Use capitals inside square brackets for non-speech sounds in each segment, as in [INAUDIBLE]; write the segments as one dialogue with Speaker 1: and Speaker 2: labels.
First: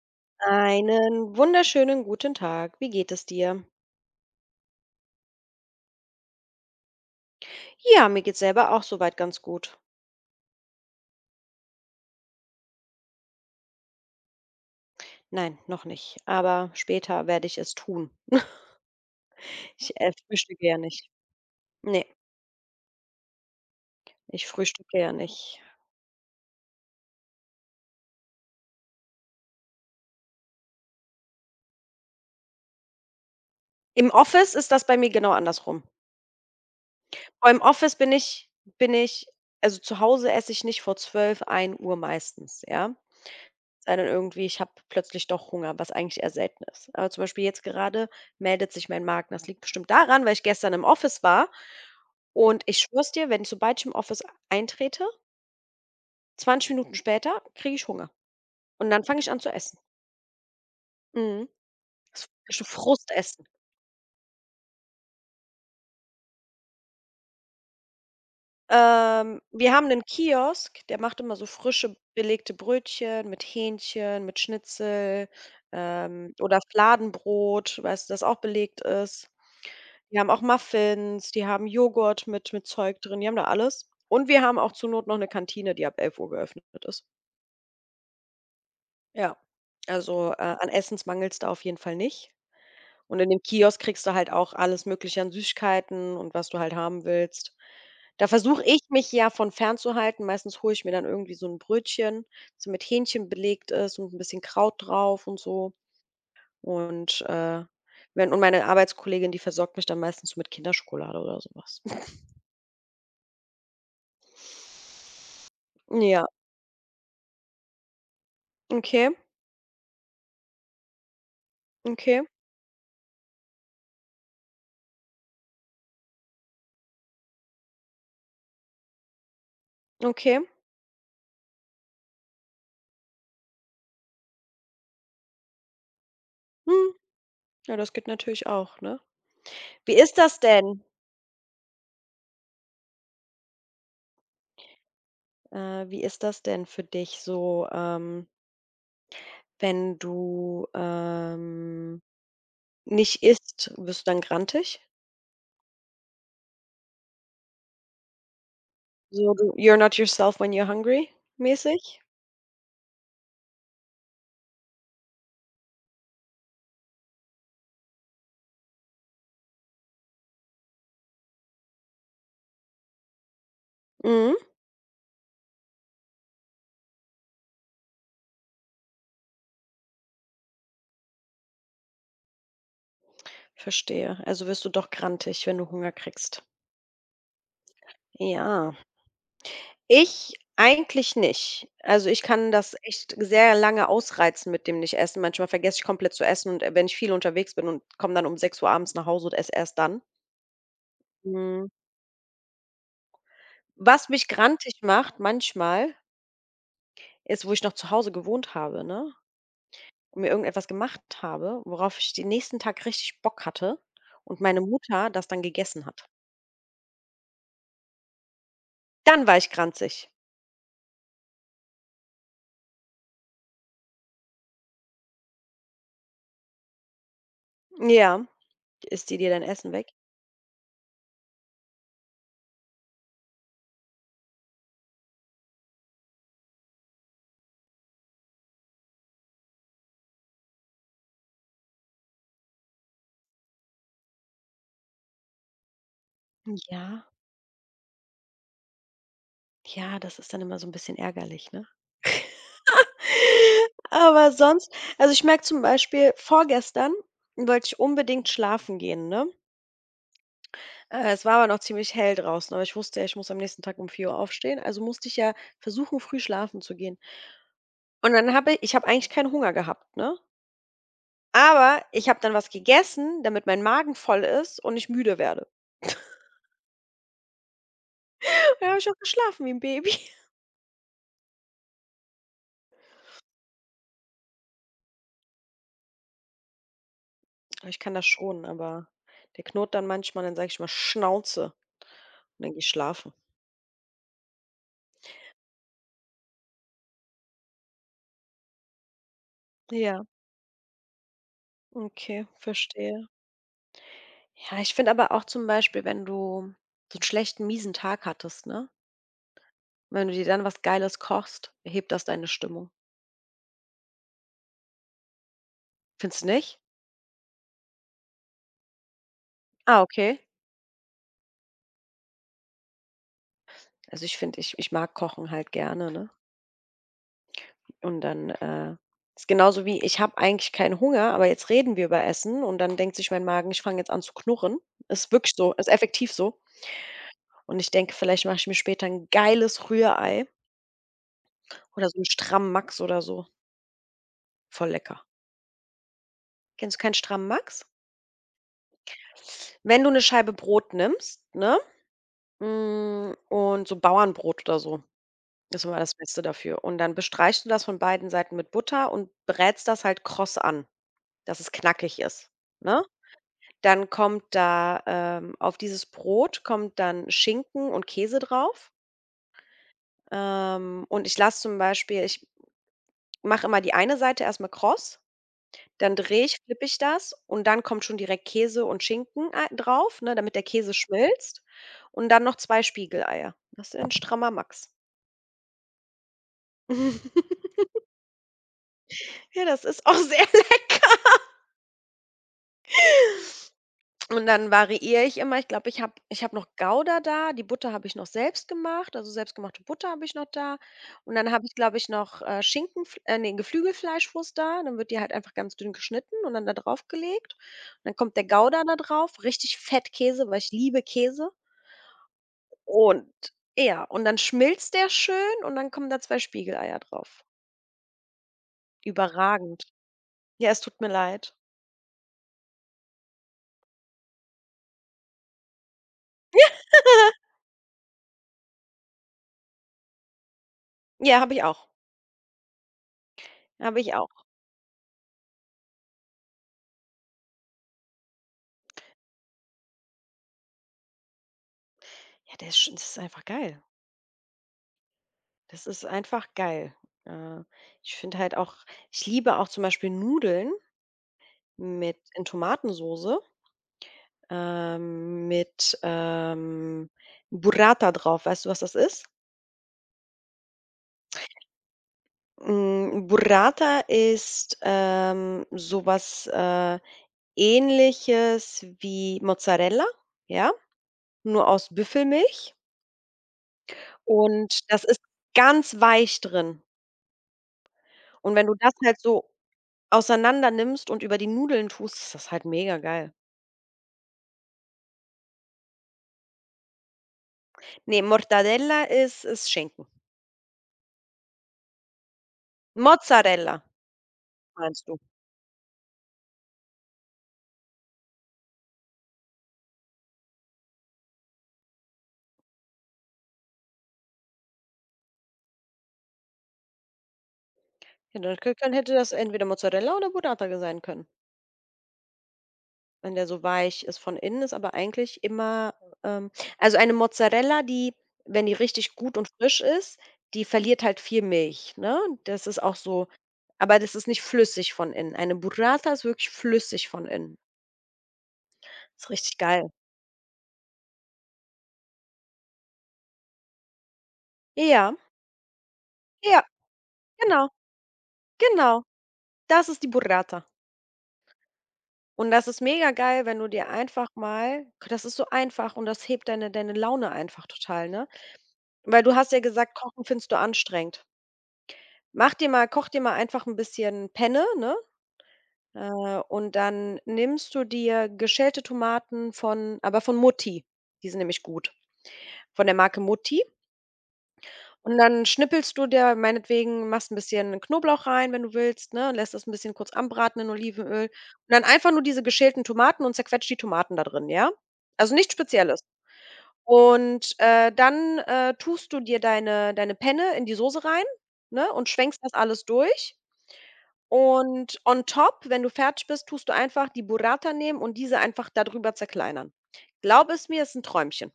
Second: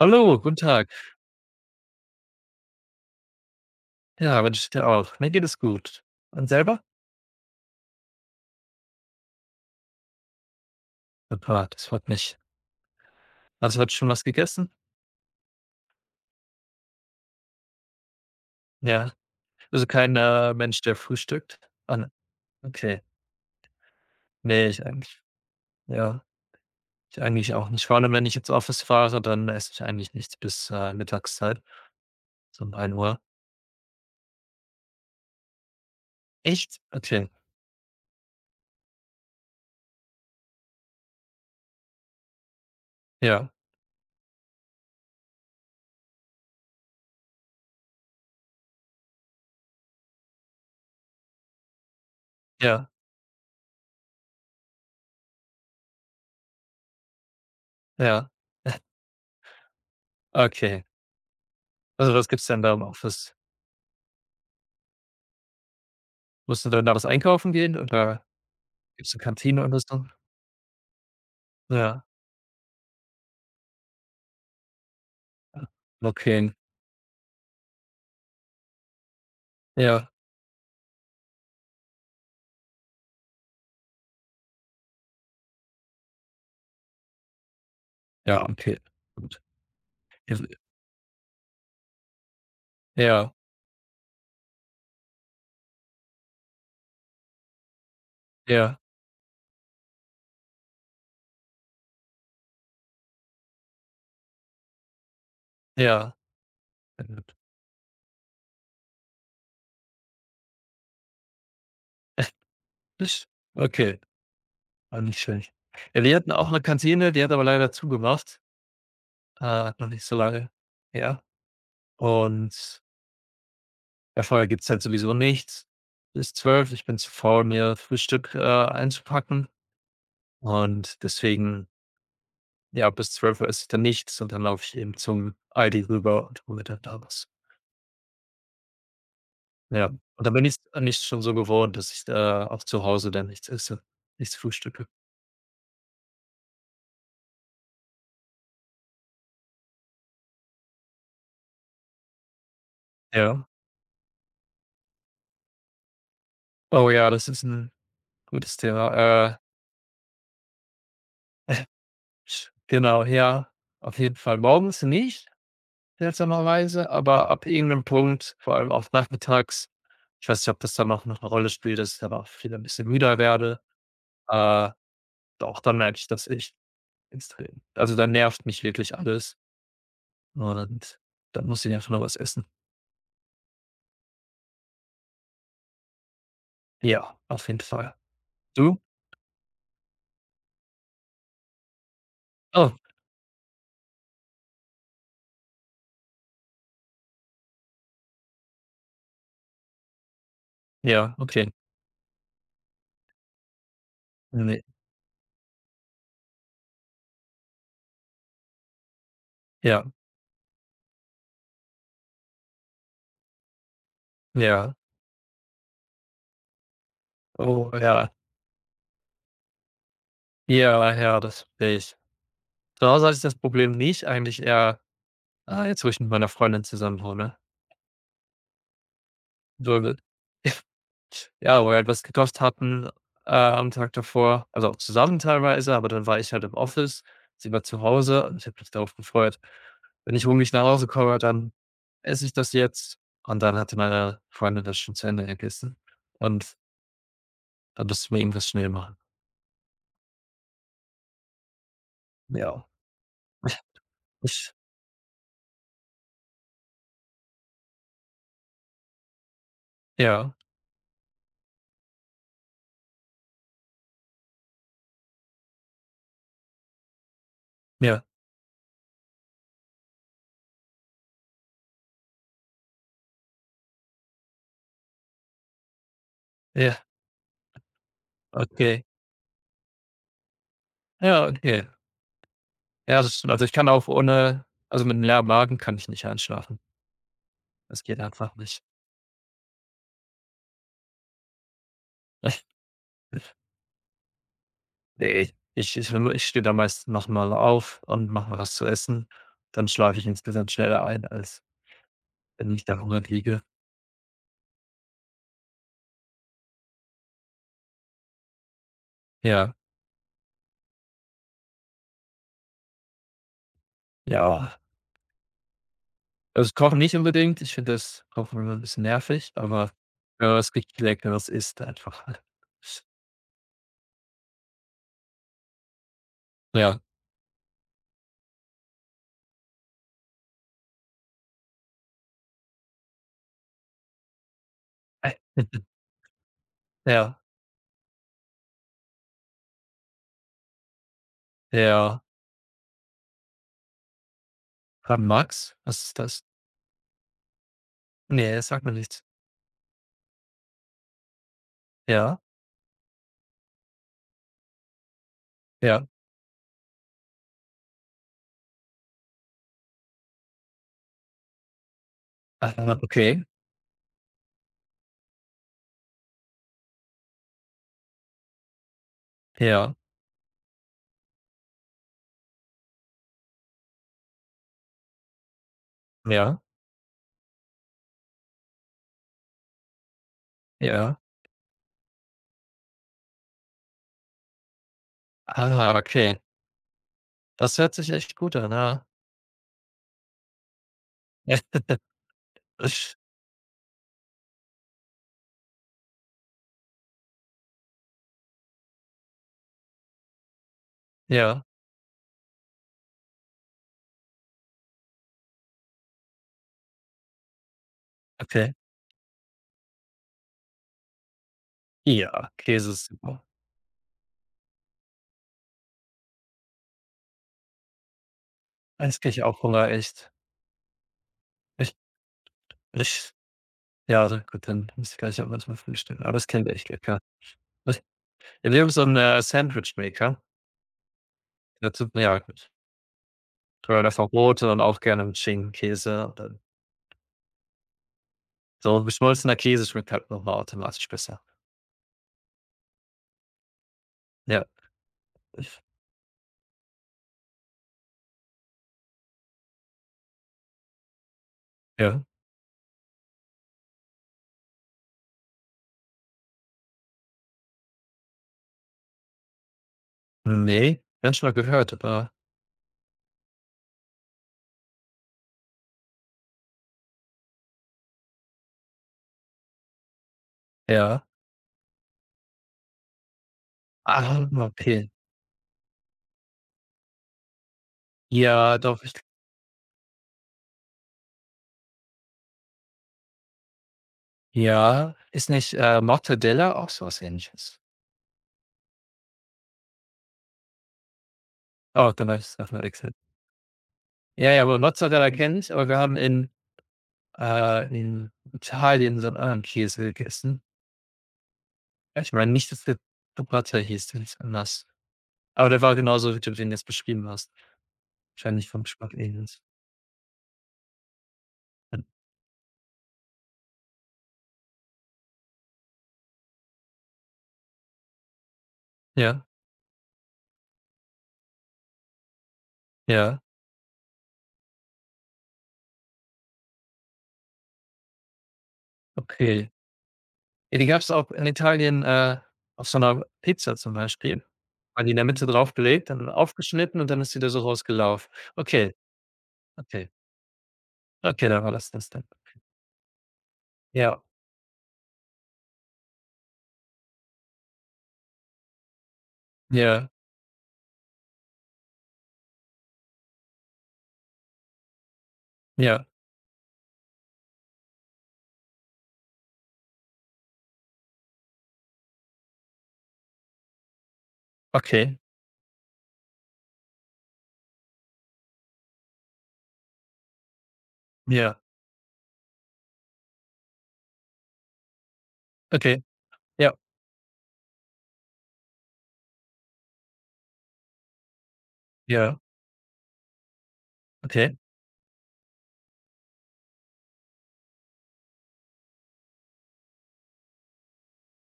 Speaker 1: Hallo, guten Tag.
Speaker 2: Einen wunderschönen guten Tag. Wie geht es dir?
Speaker 1: Ja, wünsche ich dir auch. Mir geht es gut. Und selber?
Speaker 2: Ja, mir geht's selber auch soweit ganz gut.
Speaker 1: Super, das freut mich. Hast du heute schon was gegessen?
Speaker 2: Nein, noch nicht, aber später werde ich es tun.
Speaker 1: Ja. Also
Speaker 2: Ich
Speaker 1: kein,
Speaker 2: frühstücke ja
Speaker 1: Mensch, der
Speaker 2: nicht.
Speaker 1: frühstückt? Ah,
Speaker 2: Ne,
Speaker 1: ne. Okay.
Speaker 2: ich
Speaker 1: Ne,
Speaker 2: frühstücke ja nicht.
Speaker 1: ja, ich eigentlich auch nicht. Vor allem, wenn ich ins Office fahre, dann esse ich eigentlich nichts bis, Mittagszeit, so um 1 Uhr.
Speaker 2: Im Office ist das bei mir genau andersrum.
Speaker 1: Echt? Okay.
Speaker 2: Beim Office bin ich also, zu Hause esse ich nicht vor 12, 1 Uhr meistens, ja?
Speaker 1: Ja,
Speaker 2: Sei dann irgendwie, ich habe plötzlich doch Hunger, was eigentlich eher selten ist. Aber zum Beispiel jetzt gerade meldet sich mein Magen. Das liegt bestimmt daran, weil ich gestern im Office war. Und ich
Speaker 1: ja,
Speaker 2: schwör's dir, wenn sobald ich im Office eintrete, 20 Minuten später kriege ich Hunger.
Speaker 1: ja.
Speaker 2: Und dann fange ich an zu essen.
Speaker 1: Okay.
Speaker 2: Mhm.
Speaker 1: Also, was
Speaker 2: Das
Speaker 1: gibt's denn
Speaker 2: frische
Speaker 1: da im Office?
Speaker 2: Frustessen.
Speaker 1: Musst du dann da was einkaufen gehen oder gibt's eine Kantine
Speaker 2: Wir
Speaker 1: oder
Speaker 2: haben einen
Speaker 1: so?
Speaker 2: Kiosk, der macht immer so frische
Speaker 1: Ja,
Speaker 2: belegte Brötchen mit Hähnchen, mit Schnitzel,
Speaker 1: okay.
Speaker 2: oder Fladenbrot, weißt du, das auch belegt ist.
Speaker 1: Ja.
Speaker 2: Die haben auch Muffins, die haben Joghurt mit Zeug drin, die haben da alles. Und wir haben auch zur Not noch eine Kantine, die ab 11 Uhr geöffnet ist.
Speaker 1: Ja, okay,
Speaker 2: Ja,
Speaker 1: gut.
Speaker 2: also,
Speaker 1: Ja,
Speaker 2: an Essens mangelt's da auf jeden Fall nicht. Und in
Speaker 1: ja,
Speaker 2: dem Kiosk kriegst du halt auch alles Mögliche an Süßigkeiten und was du halt haben willst. Da versuche
Speaker 1: ja,
Speaker 2: ich, mich ja von fernzuhalten. Meistens hole ich mir dann irgendwie so ein Brötchen, das so mit Hähnchen belegt ist und ein bisschen Kraut drauf und so.
Speaker 1: ja.
Speaker 2: Und,
Speaker 1: [LAUGHS]
Speaker 2: wenn und meine Arbeitskollegin, die versorgt mich dann meistens so mit Kinderschokolade oder sowas. [LAUGHS]
Speaker 1: Okay, war nicht schlecht. Ja, wir
Speaker 2: Ja.
Speaker 1: hatten auch eine Kantine, die hat aber leider zugemacht,
Speaker 2: Okay,
Speaker 1: hat noch nicht so lange. Ja,
Speaker 2: okay,
Speaker 1: und ja, vorher gibt's halt sowieso nichts bis 12. Ich bin zu faul, mir Frühstück, einzupacken
Speaker 2: okay.
Speaker 1: und deswegen, ja, bis 12 esse ich dann nichts und dann laufe ich eben zum Aldi rüber und hole mir dann
Speaker 2: Hm,
Speaker 1: da was.
Speaker 2: ja, das geht natürlich auch, ne?
Speaker 1: Ja,
Speaker 2: Wie ist
Speaker 1: und dann
Speaker 2: das
Speaker 1: bin ich
Speaker 2: denn?
Speaker 1: nicht schon so gewohnt, dass ich da auch zu Hause dann nichts esse, nichts frühstücke.
Speaker 2: Wie ist das denn für dich so, wenn du, nicht
Speaker 1: Ja.
Speaker 2: isst, wirst du dann grantig?
Speaker 1: Oh ja, das ist 'n gutes Thema.
Speaker 2: So,
Speaker 1: Äh,
Speaker 2: du „You're not yourself when you're hungry“ mäßig?
Speaker 1: genau, ja, auf jeden Fall morgens nicht, seltsamerweise, aber ab irgendeinem Punkt, vor allem auch nachmittags, ich weiß nicht, ob das dann auch noch eine Rolle spielt, dass ich dann auch wieder ein bisschen müder werde.
Speaker 2: Mhm,
Speaker 1: Äh, Doch, dann merke ich das echt extrem. Also, dann nervt mich wirklich alles und dann muss ich einfach noch was essen.
Speaker 2: verstehe. Also wirst du doch grantig, wenn du Hunger kriegst.
Speaker 1: Ja, auf jeden Fall.
Speaker 2: Ja.
Speaker 1: Du?
Speaker 2: Ich eigentlich nicht. Also, ich kann
Speaker 1: Oh,
Speaker 2: das echt sehr lange ausreizen mit dem Nicht-Essen. Manchmal vergesse ich komplett zu essen und, wenn ich viel unterwegs bin und komme dann um 6 Uhr abends nach Hause und esse erst dann.
Speaker 1: ja, okay.
Speaker 2: Mhm. Was mich
Speaker 1: Ne,
Speaker 2: grantig macht manchmal, ist, wo ich noch zu Hause gewohnt habe, ne,
Speaker 1: ja,
Speaker 2: und mir irgendetwas gemacht habe, worauf ich den nächsten Tag richtig Bock hatte und meine
Speaker 1: ja.
Speaker 2: Mutter das dann gegessen hat.
Speaker 1: Oh, ja.
Speaker 2: Dann war ich grantig.
Speaker 1: Ja, ja, das verstehe ich. Zu Hause hatte ich das Problem nicht, eigentlich eher. Ah, jetzt, wo ich mit meiner Freundin zusammen wohne.
Speaker 2: Ja. Isst die dir dein Essen weg?
Speaker 1: [LAUGHS] Ja, wo wir etwas was gekocht hatten, am Tag davor, also auch zusammen teilweise, aber dann war ich halt im Office, sie war zu Hause und ich habe mich darauf gefreut. Wenn ich hungrig nach Hause komme, dann esse ich das jetzt. Und dann hatte meine Freundin das schon zu Ende gegessen. Und
Speaker 2: Ja,
Speaker 1: dann mussten wir irgendwas schnell machen.
Speaker 2: ja, das ist dann immer so ein bisschen ärgerlich, ne?
Speaker 1: Ja. [LAUGHS]
Speaker 2: Aber
Speaker 1: Ich
Speaker 2: sonst also, ich merke zum Beispiel, vorgestern wollte ich unbedingt schlafen gehen, ne?
Speaker 1: Ja,
Speaker 2: Es war aber noch ziemlich hell draußen, aber ich wusste ja, ich muss am nächsten Tag um 4 Uhr aufstehen, also musste ich ja versuchen, früh schlafen zu gehen.
Speaker 1: ja,
Speaker 2: Und dann habe ich habe eigentlich keinen Hunger gehabt, ne? Aber ich habe dann was gegessen, damit mein Magen voll ist und ich müde werde.
Speaker 1: ja,
Speaker 2: [LAUGHS] Da habe
Speaker 1: okay.
Speaker 2: ich auch geschlafen wie ein Baby. [LAUGHS]
Speaker 1: Ja, okay. Ja, das stimmt. Also, ich kann auch ohne. Also, mit einem leeren Magen kann ich nicht einschlafen.
Speaker 2: Aber ich
Speaker 1: Das
Speaker 2: kann
Speaker 1: geht
Speaker 2: das
Speaker 1: einfach
Speaker 2: schon,
Speaker 1: nicht.
Speaker 2: aber der knurrt dann manchmal, dann sage ich mal „Schnauze!“ und dann gehe
Speaker 1: [LAUGHS]
Speaker 2: ich schlafen.
Speaker 1: Ne, ich stehe da meistens noch mal auf und mache mir was zu essen. Dann schlafe
Speaker 2: Ja,
Speaker 1: ich insgesamt schneller ein, als
Speaker 2: okay,
Speaker 1: wenn ich da hungrig
Speaker 2: verstehe.
Speaker 1: liege.
Speaker 2: Ja, ich finde aber auch zum Beispiel, wenn du so einen schlechten, miesen Tag hattest, ne?
Speaker 1: Ja,
Speaker 2: Wenn du dir dann was Geiles kochst, hebt das deine Stimmung.
Speaker 1: ja.
Speaker 2: Findest du
Speaker 1: Also,
Speaker 2: nicht?
Speaker 1: Kochen nicht unbedingt. Ich finde das Kochen immer ein bisschen nervig, aber
Speaker 2: Ah, okay.
Speaker 1: wenn man was richtig Leckeres isst einfach.
Speaker 2: Also, ich finde ich ich mag Kochen halt gerne, ne?
Speaker 1: Ja.
Speaker 2: Und dann, ist genauso wie ich habe eigentlich keinen Hunger, aber jetzt reden wir über Essen und dann denkt sich mein Magen: „Ich fange jetzt an zu knurren.“ Ist wirklich so, ist
Speaker 1: [LAUGHS]
Speaker 2: effektiv so.
Speaker 1: Ja,
Speaker 2: Und ich denke, vielleicht mache ich mir später ein geiles Rührei oder so
Speaker 1: ja.
Speaker 2: 'n Strammax oder so. Voll
Speaker 1: Krav
Speaker 2: lecker.
Speaker 1: Max? Was ist das?
Speaker 2: Kennst du keinen Strammax?
Speaker 1: Ne, sagt mir nichts.
Speaker 2: Wenn du eine Scheibe Brot nimmst, ne?
Speaker 1: Ja,
Speaker 2: Hm, und so Bauernbrot oder so ist immer
Speaker 1: ja.
Speaker 2: das Beste dafür. Und dann bestreichst du das von beiden Seiten mit Butter und brätst das halt kross an, dass es knackig ist,
Speaker 1: Ah,
Speaker 2: ne?
Speaker 1: okay.
Speaker 2: Dann kommt da, auf dieses Brot kommt dann Schinken und Käse drauf.
Speaker 1: Ja,
Speaker 2: Und ich lasse zum Beispiel ich mache immer die eine Seite erst mal kross, dann drehe ich,
Speaker 1: ja,
Speaker 2: flippe ich das und dann kommt schon direkt Käse und Schinken ei drauf, ne, damit der Käse
Speaker 1: ja.
Speaker 2: schmilzt und dann noch 2 Spiegeleier. Das ist ein strammer Max.
Speaker 1: Ah, okay.
Speaker 2: [LAUGHS]
Speaker 1: Das hört sich echt gut an, ja.
Speaker 2: Ja, das ist auch [LAUGHS] sehr lecker.
Speaker 1: Ja.
Speaker 2: Und dann variiere ich immer. Ich glaube, ich habe noch Gouda da, die Butter habe ich noch selbst gemacht, also selbstgemachte Butter habe ich noch da. Und dann
Speaker 1: Ja,
Speaker 2: habe ich, glaube ich, noch, Geflügelfleischwurst da. Dann wird die halt einfach ganz dünn geschnitten und dann da drauf gelegt. Und dann kommt der
Speaker 1: okay.
Speaker 2: Gouda da drauf, richtig Fettkäse, weil ich liebe Käse.
Speaker 1: Ja, Käse ist super.
Speaker 2: Und ja, und dann schmilzt der schön und dann kommen da 2 Spiegeleier drauf.
Speaker 1: Jetzt kriege ich auch Hunger,
Speaker 2: Überragend.
Speaker 1: echt.
Speaker 2: Ja, es tut mir leid.
Speaker 1: Ich ich Ja, also gut, dann muss ich gleich auch was mal frühstücken, aber das klingt echt lecker.
Speaker 2: [LAUGHS]
Speaker 1: Ich ich nehme so 'n, Sandwichmaker.
Speaker 2: Ja, habe ich auch.
Speaker 1: Der tut mir ja gut. Oder
Speaker 2: Habe ich
Speaker 1: einfach
Speaker 2: auch.
Speaker 1: Brote und auch gerne mit Schinkenkäse und dann so geschmolzener Käse schmeckt halt noch mal automatisch besser.
Speaker 2: Ja, der ist sch das ist einfach geil.
Speaker 1: Ja. Ich,
Speaker 2: Das ist einfach geil. Äh, Ich finde halt auch ich liebe auch zum Beispiel Nudeln
Speaker 1: ja.
Speaker 2: mit in Tomatensoße, mit Burrata drauf. Weißt du, was das ist?
Speaker 1: Nee, ganz nicht mal gehört, aber
Speaker 2: Hm, Burrata ist, so äh, Ähnliches wie Mozzarella, ja,
Speaker 1: ja.
Speaker 2: nur aus Büffelmilch
Speaker 1: Ah,
Speaker 2: und das
Speaker 1: okay.
Speaker 2: ist ganz weich drin. Und wenn du
Speaker 1: Ja,
Speaker 2: das
Speaker 1: doch, ich
Speaker 2: halt so auseinander nimmst und über die Nudeln tust, ist das halt mega geil.
Speaker 1: ja. Ist nicht, Mortadella auch so was Ähnliches?
Speaker 2: Ne, Mortadella ist Schinken.
Speaker 1: Oh, dann weiß ich noch Excel.
Speaker 2: Mozzarella
Speaker 1: Ja, ja, aber
Speaker 2: meinst du?
Speaker 1: Mozzarella kenne ich, aber wir haben in Italien so einen anderen Käse gegessen. Ja, ich meine nicht, dass der Ciabatta hieß, der ist anders. Aber der war genauso, wie du den jetzt beschrieben hast.
Speaker 2: Ja, dann
Speaker 1: Wahrscheinlich
Speaker 2: k
Speaker 1: vom
Speaker 2: dann
Speaker 1: Geschmack
Speaker 2: hätte das
Speaker 1: ähnlich.
Speaker 2: entweder Mozzarella oder Burrata sein können, wenn der so weich ist von innen, ist aber eigentlich immer, ähm also eine Mozzarella, die, wenn die richtig gut
Speaker 1: Ja,
Speaker 2: und frisch ist, die verliert halt viel Milch, ne? Das ist auch so,
Speaker 1: ja,
Speaker 2: aber das ist nicht flüssig von innen. Eine Burrata ist wirklich flüssig von innen. Ist richtig
Speaker 1: okay.
Speaker 2: geil.
Speaker 1: Ja, die gab es auch in Italien, auf so einer Pizza zum Beispiel. Waren die
Speaker 2: Ja,
Speaker 1: in der Mitte draufgelegt, dann
Speaker 2: ja,
Speaker 1: aufgeschnitten und dann ist die da so
Speaker 2: genau,
Speaker 1: rausgelaufen. Okay,
Speaker 2: genau. Das ist die
Speaker 1: okay,
Speaker 2: Burrata.
Speaker 1: okay, da war das dann.
Speaker 2: Und das ist mega geil, wenn du dir
Speaker 1: Ja,
Speaker 2: einfach mal das ist so einfach und das hebt deine Laune einfach total, ne? Weil du hast ja gesagt,
Speaker 1: ja,
Speaker 2: Kochen findest du anstrengend. Mach dir mal koch dir mal einfach ein bisschen Penne, ne?
Speaker 1: ja,
Speaker 2: Und dann nimmst du dir geschälte Tomaten von Mutti. Die sind nämlich gut, von der Marke Mutti. Und
Speaker 1: okay,
Speaker 2: dann schnippelst du dir meinetwegen machst ein bisschen Knoblauch rein, wenn du willst, ne, lässt das ein bisschen kurz anbraten in Olivenöl und
Speaker 1: ja,
Speaker 2: dann einfach nur diese geschälten Tomaten und zerquetscht die Tomaten da drin, ja? Also, nichts Spezielles.
Speaker 1: okay. Ja,
Speaker 2: Und, dann tust du dir deine Penne in die Soße rein, ne, und schwenkst
Speaker 1: ja,
Speaker 2: das alles durch.
Speaker 1: okay.
Speaker 2: Und on top, wenn du fertig bist, tust du einfach die Burrata nehmen und diese einfach darüber zerkleinern. Glaub es mir, ist ein Träumchen.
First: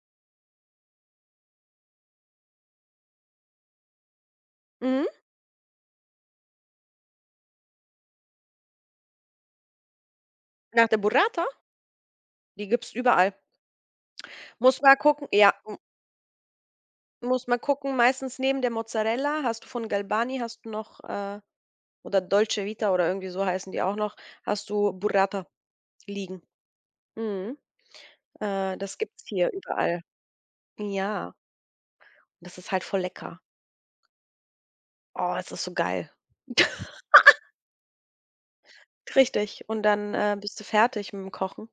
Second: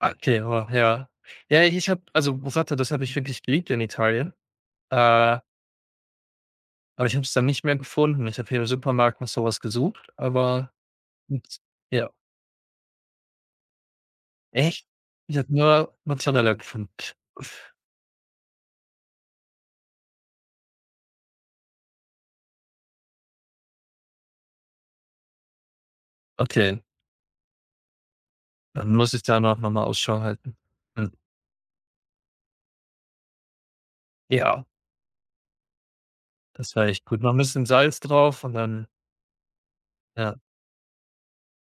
Speaker 1: Ah, okay, wow, ja. Ja, ich habe also Burrata, das habe ich wirklich geliebt in Italien,
Speaker 2: Mhm.
Speaker 1: äh, aber ich habe es dann nicht mehr gefunden. Ich habe hier im Supermarkt nach sowas gesucht, aber
Speaker 2: Nach der Burrata,
Speaker 1: nix. Ja.
Speaker 2: die gibt's überall. Muss
Speaker 1: Echt?
Speaker 2: mal gucken
Speaker 1: Ich
Speaker 2: ja.
Speaker 1: habe nur Mozzarella gefunden.
Speaker 2: Muss man gucken, meistens neben der Mozzarella hast du von Galbani hast du noch, oder Dolce Vita oder irgendwie so heißen die auch noch, hast du Burrata liegen.
Speaker 1: Okay,
Speaker 2: Mhm.
Speaker 1: dann
Speaker 2: Das
Speaker 1: muss ich
Speaker 2: gibt's hier
Speaker 1: danach noch mal
Speaker 2: überall.
Speaker 1: Ausschau halten. Hm,
Speaker 2: Ja, das ist halt voll lecker.
Speaker 1: ja,
Speaker 2: Oh, es ist so geil.
Speaker 1: das war
Speaker 2: [LAUGHS]
Speaker 1: echt gut. Noch ein bisschen Salz drauf und dann
Speaker 2: Richtig. Und dann,
Speaker 1: ja.
Speaker 2: bist du fertig mit dem Kochen.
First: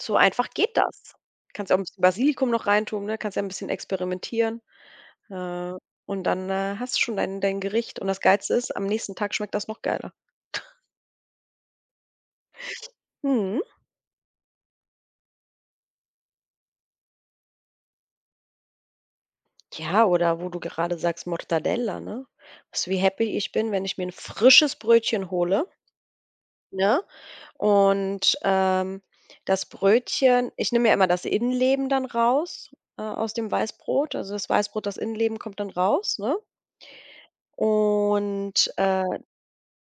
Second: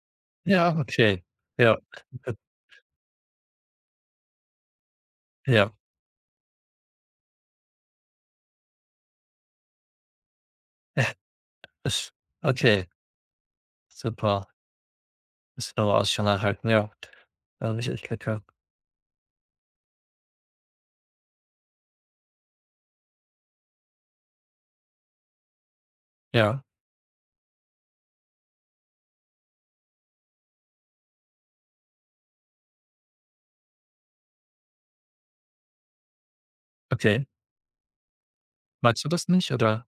Speaker 2: So einfach geht
Speaker 1: Ja,
Speaker 2: das.
Speaker 1: okay.
Speaker 2: Kannst auch
Speaker 1: Ja,
Speaker 2: 'n bisschen Basilikum noch reintun, ne? Kannst ja ein bisschen experimentieren. Äh,
Speaker 1: ja.
Speaker 2: und dann, hast du schon dein Gericht. Und das Geilste ist, am nächsten Tag schmeckt das noch geiler.
Speaker 1: [LAUGHS] Okay,
Speaker 2: Mhm.
Speaker 1: super. Bisschen noch Ausschau nach halten, ja. Ah, nicht Ewigkeit, ja.
Speaker 2: Ja, oder wo du gerade sagst, Mortadella, ne? Was wie happy ich bin, wenn ich mir ein frisches Brötchen hole,
Speaker 1: Ja,
Speaker 2: ne? Und, das Brötchen ich nehme ja immer das Innenleben dann raus, aus dem Weißbrot. Also, das Weißbrot, das Innenleben kommt dann raus, ne?
Speaker 1: okay.
Speaker 2: Und,
Speaker 1: Magst du das nicht oder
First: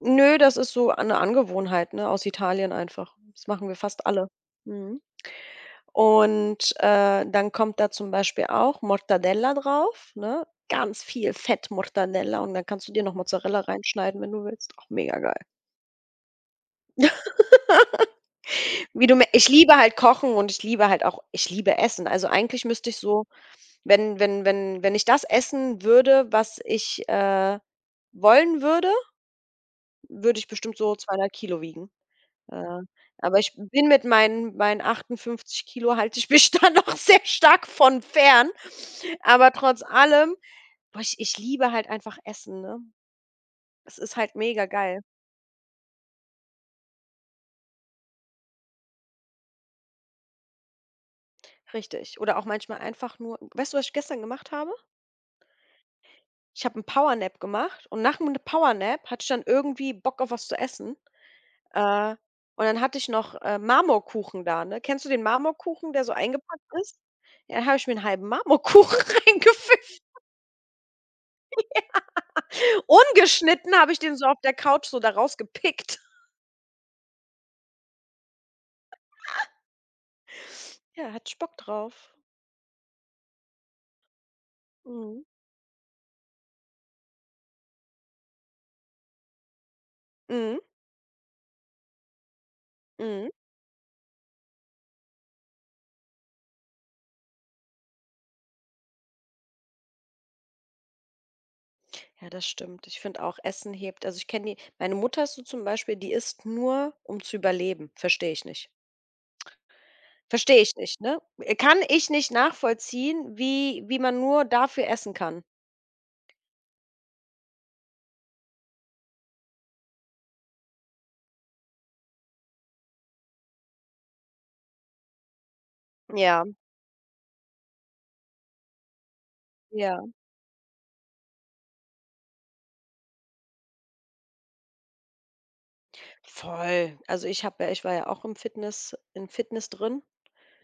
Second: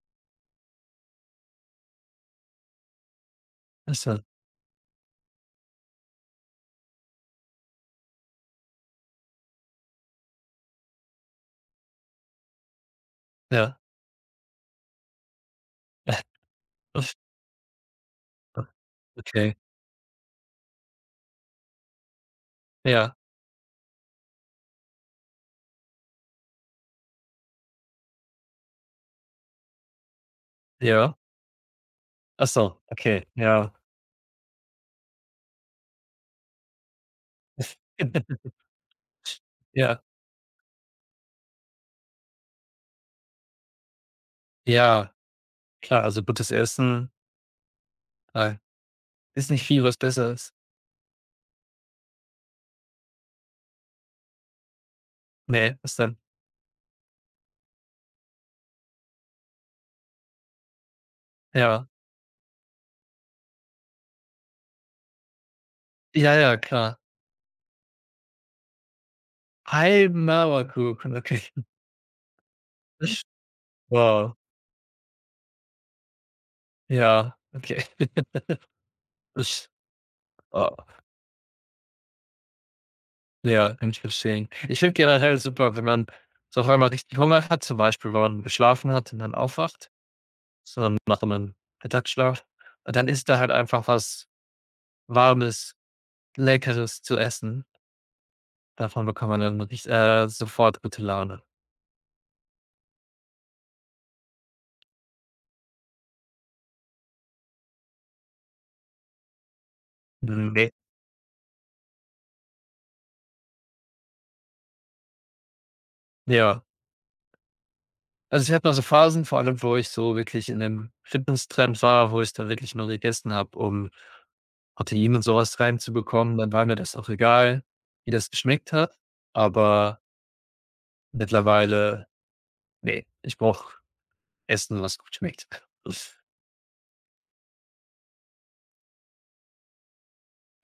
Speaker 2: nö, das ist so eine Angewohnheit, ne, aus Italien einfach. Das machen wir
Speaker 1: ach
Speaker 2: fast
Speaker 1: so,
Speaker 2: alle. Mhm. Und, dann kommt da zum Beispiel auch Mortadella drauf, ne? Ganz viel Fett Mortadella und dann kannst du dir noch Mozzarella
Speaker 1: ja.
Speaker 2: reinschneiden, wenn du willst. Auch mega geil.
Speaker 1: [LAUGHS]
Speaker 2: Wie du me Ich
Speaker 1: Okay,
Speaker 2: liebe halt Kochen und ich liebe halt auch ich liebe Essen. Also, eigentlich müsste ich
Speaker 1: ja,
Speaker 2: so wenn ich das essen würde, was ich, wollen würde, würde ich bestimmt so
Speaker 1: ja.
Speaker 2: 200 Kilo wiegen.
Speaker 1: Ach so,
Speaker 2: Äh,
Speaker 1: okay,
Speaker 2: aber ich
Speaker 1: ja.
Speaker 2: bin mit meinen 58 Kilo halte ich mich [LAUGHS] da noch sehr stark von fern.
Speaker 1: [LAUGHS]
Speaker 2: Aber trotz
Speaker 1: Ja,
Speaker 2: allem boah, ich liebe halt einfach Essen, ne? Es ist halt mega geil.
Speaker 1: ja, klar, also gutes Essen, äh, ist nicht viel, was besser ist.
Speaker 2: Richtig. Oder auch manchmal einfach nur weißt du, was ich gestern gemacht habe?
Speaker 1: Ne, was dann.
Speaker 2: Ich habe einen Power Nap gemacht und nach 'm Power Nap hatte ich dann irgendwie Bock auf was zu essen.
Speaker 1: Ja.
Speaker 2: Äh, und dann hatte ich noch, Marmorkuchen da, ne? Kennst du den Marmorkuchen, der so
Speaker 1: Ja, ja,
Speaker 2: eingepackt
Speaker 1: klar.
Speaker 2: ist? Ja, dann habe ich mir einen halben Marmorkuchen [LAUGHS] reingepfiffen.
Speaker 1: Halben Mauerkuchen, okay. [LAUGHS]
Speaker 2: Ungeschnitten habe ich den so
Speaker 1: Wow,
Speaker 2: auf der Couch so da rausgepickt.
Speaker 1: ja, okay. [LAUGHS] Ich, oh,
Speaker 2: Ja, hat Bock drauf.
Speaker 1: ja, kann ich verstehen. Ich finde
Speaker 2: Mhm.
Speaker 1: generell super, wenn man so auf einmal richtig Hunger hat, zum Beispiel, wenn man geschlafen hat und dann aufwacht.
Speaker 2: Mhm.
Speaker 1: Sondern mache meinen Mittagsschlaf. Und dann ist
Speaker 2: Mhm.
Speaker 1: da halt einfach was Warmes, Leckeres zu essen. Davon bekommt man dann richt sofort gute Laune.
Speaker 2: Ja, das stimmt. Ich finde auch, Essen hebt also, ich kenne die meine Mutter ist so zum Beispiel, die isst nur, um zu überleben. Verstehe ich nicht. Verstehe
Speaker 1: Ne.
Speaker 2: ich nicht, ne? Kann ich nicht nachvollziehen, wie man nur dafür essen kann.
Speaker 1: Ja. Also, ich hatte mal so Phasen, vor allem, wo ich so wirklich in einem Fitness-Trend war, wo ich dann wirklich nur gegessen habe, um Protein und sowas reinzubekommen.
Speaker 2: Ja,
Speaker 1: Dann war mir das auch egal, wie das geschmeckt hat.
Speaker 2: ja.
Speaker 1: Aber mittlerweile, nee, ich brauche Essen, was gut schmeckt. [LAUGHS]
Speaker 2: Voll. Also, ich war ja auch im Fitness in Fitness drin,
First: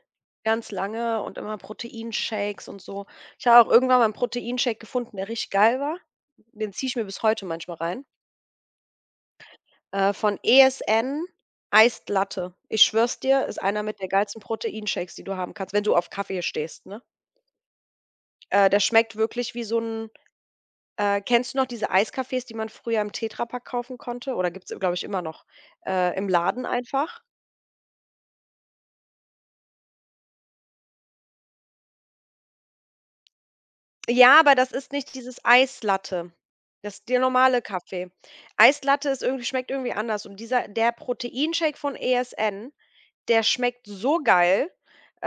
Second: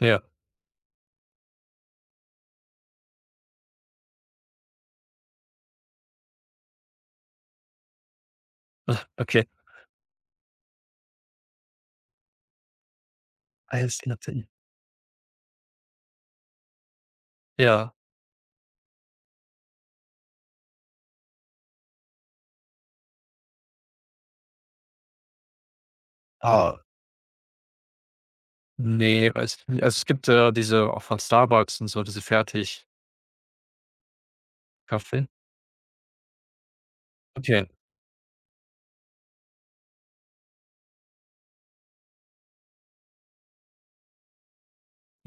Speaker 1: Ja,
Speaker 2: ganz lange und immer Proteinshakes und so. Ich habe auch irgendwann mal einen Proteinshake gefunden, der richtig geil war. Den ziehe ich mir bis heute manchmal rein.
Speaker 1: okay.
Speaker 2: Von ESN Iced Latte. Ich schwörs dir, ist einer mit
Speaker 1: Alles
Speaker 2: der geilsten
Speaker 1: natürlich.
Speaker 2: Proteinshakes, die du haben kannst, wenn du auf Kaffee stehst, ne?
Speaker 1: Ja.
Speaker 2: Der schmeckt wirklich wie so 'n kennst du noch diese Eiskaffees, die man früher im Tetrapack kaufen konnte? Oder gibt's, glaube ich, immer noch, im Laden
Speaker 1: Ah.
Speaker 2: einfach?
Speaker 1: Nee, weiß ich nicht. Also, es gibt, diese auch von Starbucks und so, diese Fertigkaffee.
Speaker 2: Ja, aber das ist nicht dieses Eislatte. Das ist der normale
Speaker 1: Okay.
Speaker 2: Kaffee. Eislatte ist irgendwie schmeckt irgendwie anders und dieser der Proteinshake von ESN, der schmeckt so geil.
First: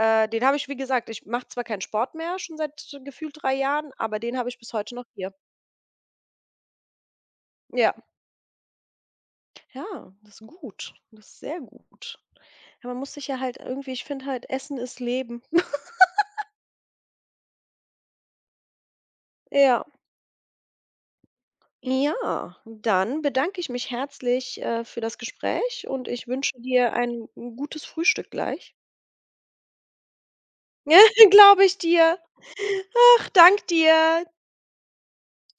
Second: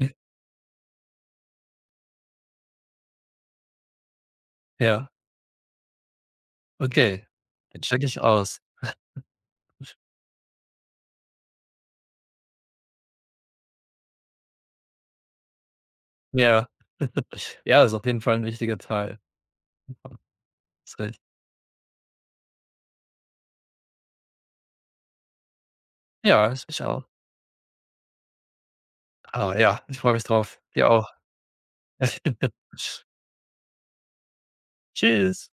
Speaker 1: Hm,
Speaker 2: Den habe ich, wie gesagt ich mache zwar keinen Sport mehr, schon seit gefühlt 3 Jahren, aber den habe ich bis heute noch
Speaker 1: ja,
Speaker 2: hier.
Speaker 1: okay. Den
Speaker 2: Ja.
Speaker 1: checke ich aus.
Speaker 2: Ja, das ist gut. Das ist sehr gut. Ja, man muss sich ja halt irgendwie ich finde halt, Essen ist Leben. [LAUGHS]
Speaker 1: Ja. [LAUGHS] Ja, ist auf jeden Fall ein wichtiger Teil
Speaker 2: Ja.
Speaker 1: davon. Recht.
Speaker 2: Ja, dann bedanke ich mich herzlich, für das Gespräch und ich
Speaker 1: Ja,
Speaker 2: wünsche
Speaker 1: ich mich
Speaker 2: dir
Speaker 1: auch.
Speaker 2: ein hm, gutes Frühstück gleich.
Speaker 1: Ah, ja, ich freue mich drauf. Dir auch.
Speaker 2: [LAUGHS] Glaube ich dir.
Speaker 1: [LAUGHS]
Speaker 2: Ach, danke dir.
Speaker 1: Tschüss.